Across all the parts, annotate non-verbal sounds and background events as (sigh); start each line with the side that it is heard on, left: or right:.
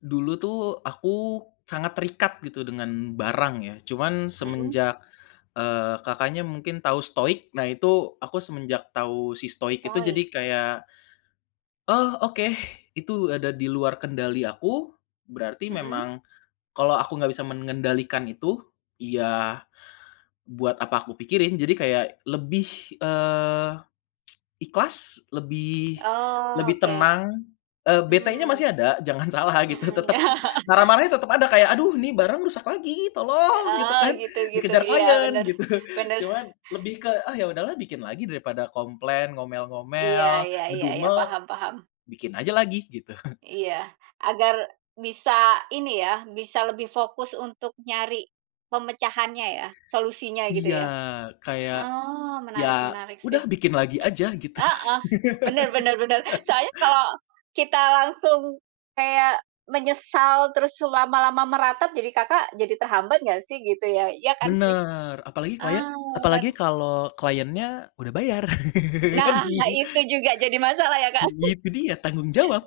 left: Dulu tuh aku sangat terikat gitu dengan barang ya, cuman
right: Mhm.
left: semenjak, eee, Kakaknya mungkin tahu stoik? Nah itu aku semenjak tahu si stoik itu jadi
right: Stoik.
left: kayak, oh oke itu ada di luar kendali aku, berarti
right: Mhm.
left: memang kalau aku nggak bisa mengendalikan itu, ya buat apa aku pikirin. Jadi kayak lebih, eee, (tsk) ikhlas, lebih
right: Oh
left: lebih
right: oke.
left: tenang, eee, betenya
right: Mmm.
left: masih ada, jangan salah gitu
right: Mhm.
left: tetep
right: (chuckles)
left: marah-marahnya tetep ada kayak, "Aduh ini barang rusak lagi, tolong!" gitu
right: Oh
left: kan.
right: gitu gitu.
left: Dikejar
right: Iya,
left: klien
right: bener,
left: gitu. (chuckles)
right: bener.
left: Cuman lebih ke, "Ah ya udahlah bikin lagi daripada komplain,
right: Iya
left: ngomel-ngomel,
right: iya iya iya.
left: ngedumel,
right: Paham paham.
left: bikin aja lagi," gitu. (chuckles)
right: Iya. Agar bisa ini ya, bisa lebih fokus untuk nyari pemecahannya ya, solusinya gitu
left: Iya
right: ya.
left: kayak,
right: Oh,
left: ya
right: menarik menarik sih.
left: udah bikin lagi aja, gitu.
right: Heeh. Bener bener bener.
left: (laughs)
right: Soalnya kalau kita langsung kayak menyesal, terus lama-lama meratap, jadi Kakak jadi terhambat nggak sih gitu ya, iya kan sih?
left: Bener, apalagi klien
right: Eee,
left: apalagi
right: bener.
left: kalau kliennya udah bayar. (laughs)
right: Nah, itu juga jadi masalah ya Kak.
left: Itu
right: (chuckles)
left: dia, tanggung jawab.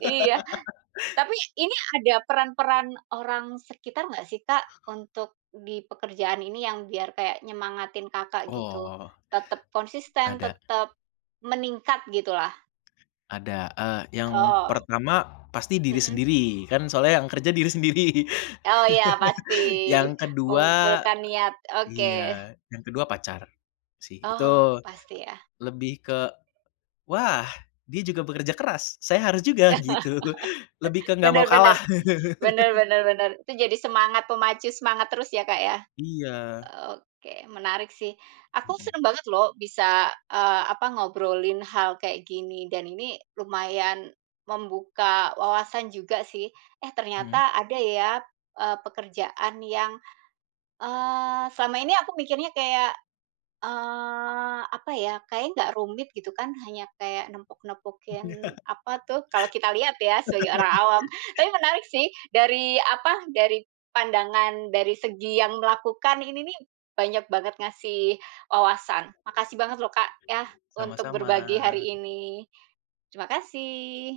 right: Iya. Tapi, ini ada peran-peran orang sekitar enggak sih Kak, untuk di pekerjaan ini yang biar kayak nyemangatin Kakak gitu?
left: Oh.
right: Tetap konsisten,
left: Ada.
right: tetap meningkat gitu lah.
left: Ada. Eee, yang
right: Oh.
left: pertama, pasti diri
right: Mhm.
left: sendiri kan soalnya yang kerja diri sendiri.
right: Oh iya pasti,
left: (chuckles) Yang kedua
right: mengumpulkan niat. Oke.
left: iya, yang kedua pacar sih. Itu,
right: Oh, pasti ya.
left: lebih ke, wah dia juga bekerja keras, saya harus juga gitu. (chuckles) Lebih ke
right: (chuckles)
left: nggak mau
right: Benar benar.
left: kalah.
right: Benar
left: (chuckles)
right: benar benar. Itu jadi semangat pemacu semangat terus ya Kak ya.
left: Iya.
right: Oke, menarik sih. Aku
left: Mhm.
right: senang banget lho bisa, eee, apa, ngobrolin hal kayak gini, dan ini lumayan membuka wawasan juga sih, eh
left: Mhm.
right: ternyata ada ya, eee, pekerjaan yang, eee, selama ini aku mikirnya kayak, eee, apa ya, kayaknya nggak rumit gitu kan, hanya kayak nempok-nempokin apa
left: (chuckles)
right: tuh, kalau kita lihat ya sebagai orang
left: (chuckles)
right: awam. Tapi menarik sih, dari apa, dari pandangan dari segi yang melakukan, ini nih banyak banget ngasih wawasan. Makasih banget lho Kak ya, untuk
left: Sama-sama.
right: berbagi hari ini. Terima kasih.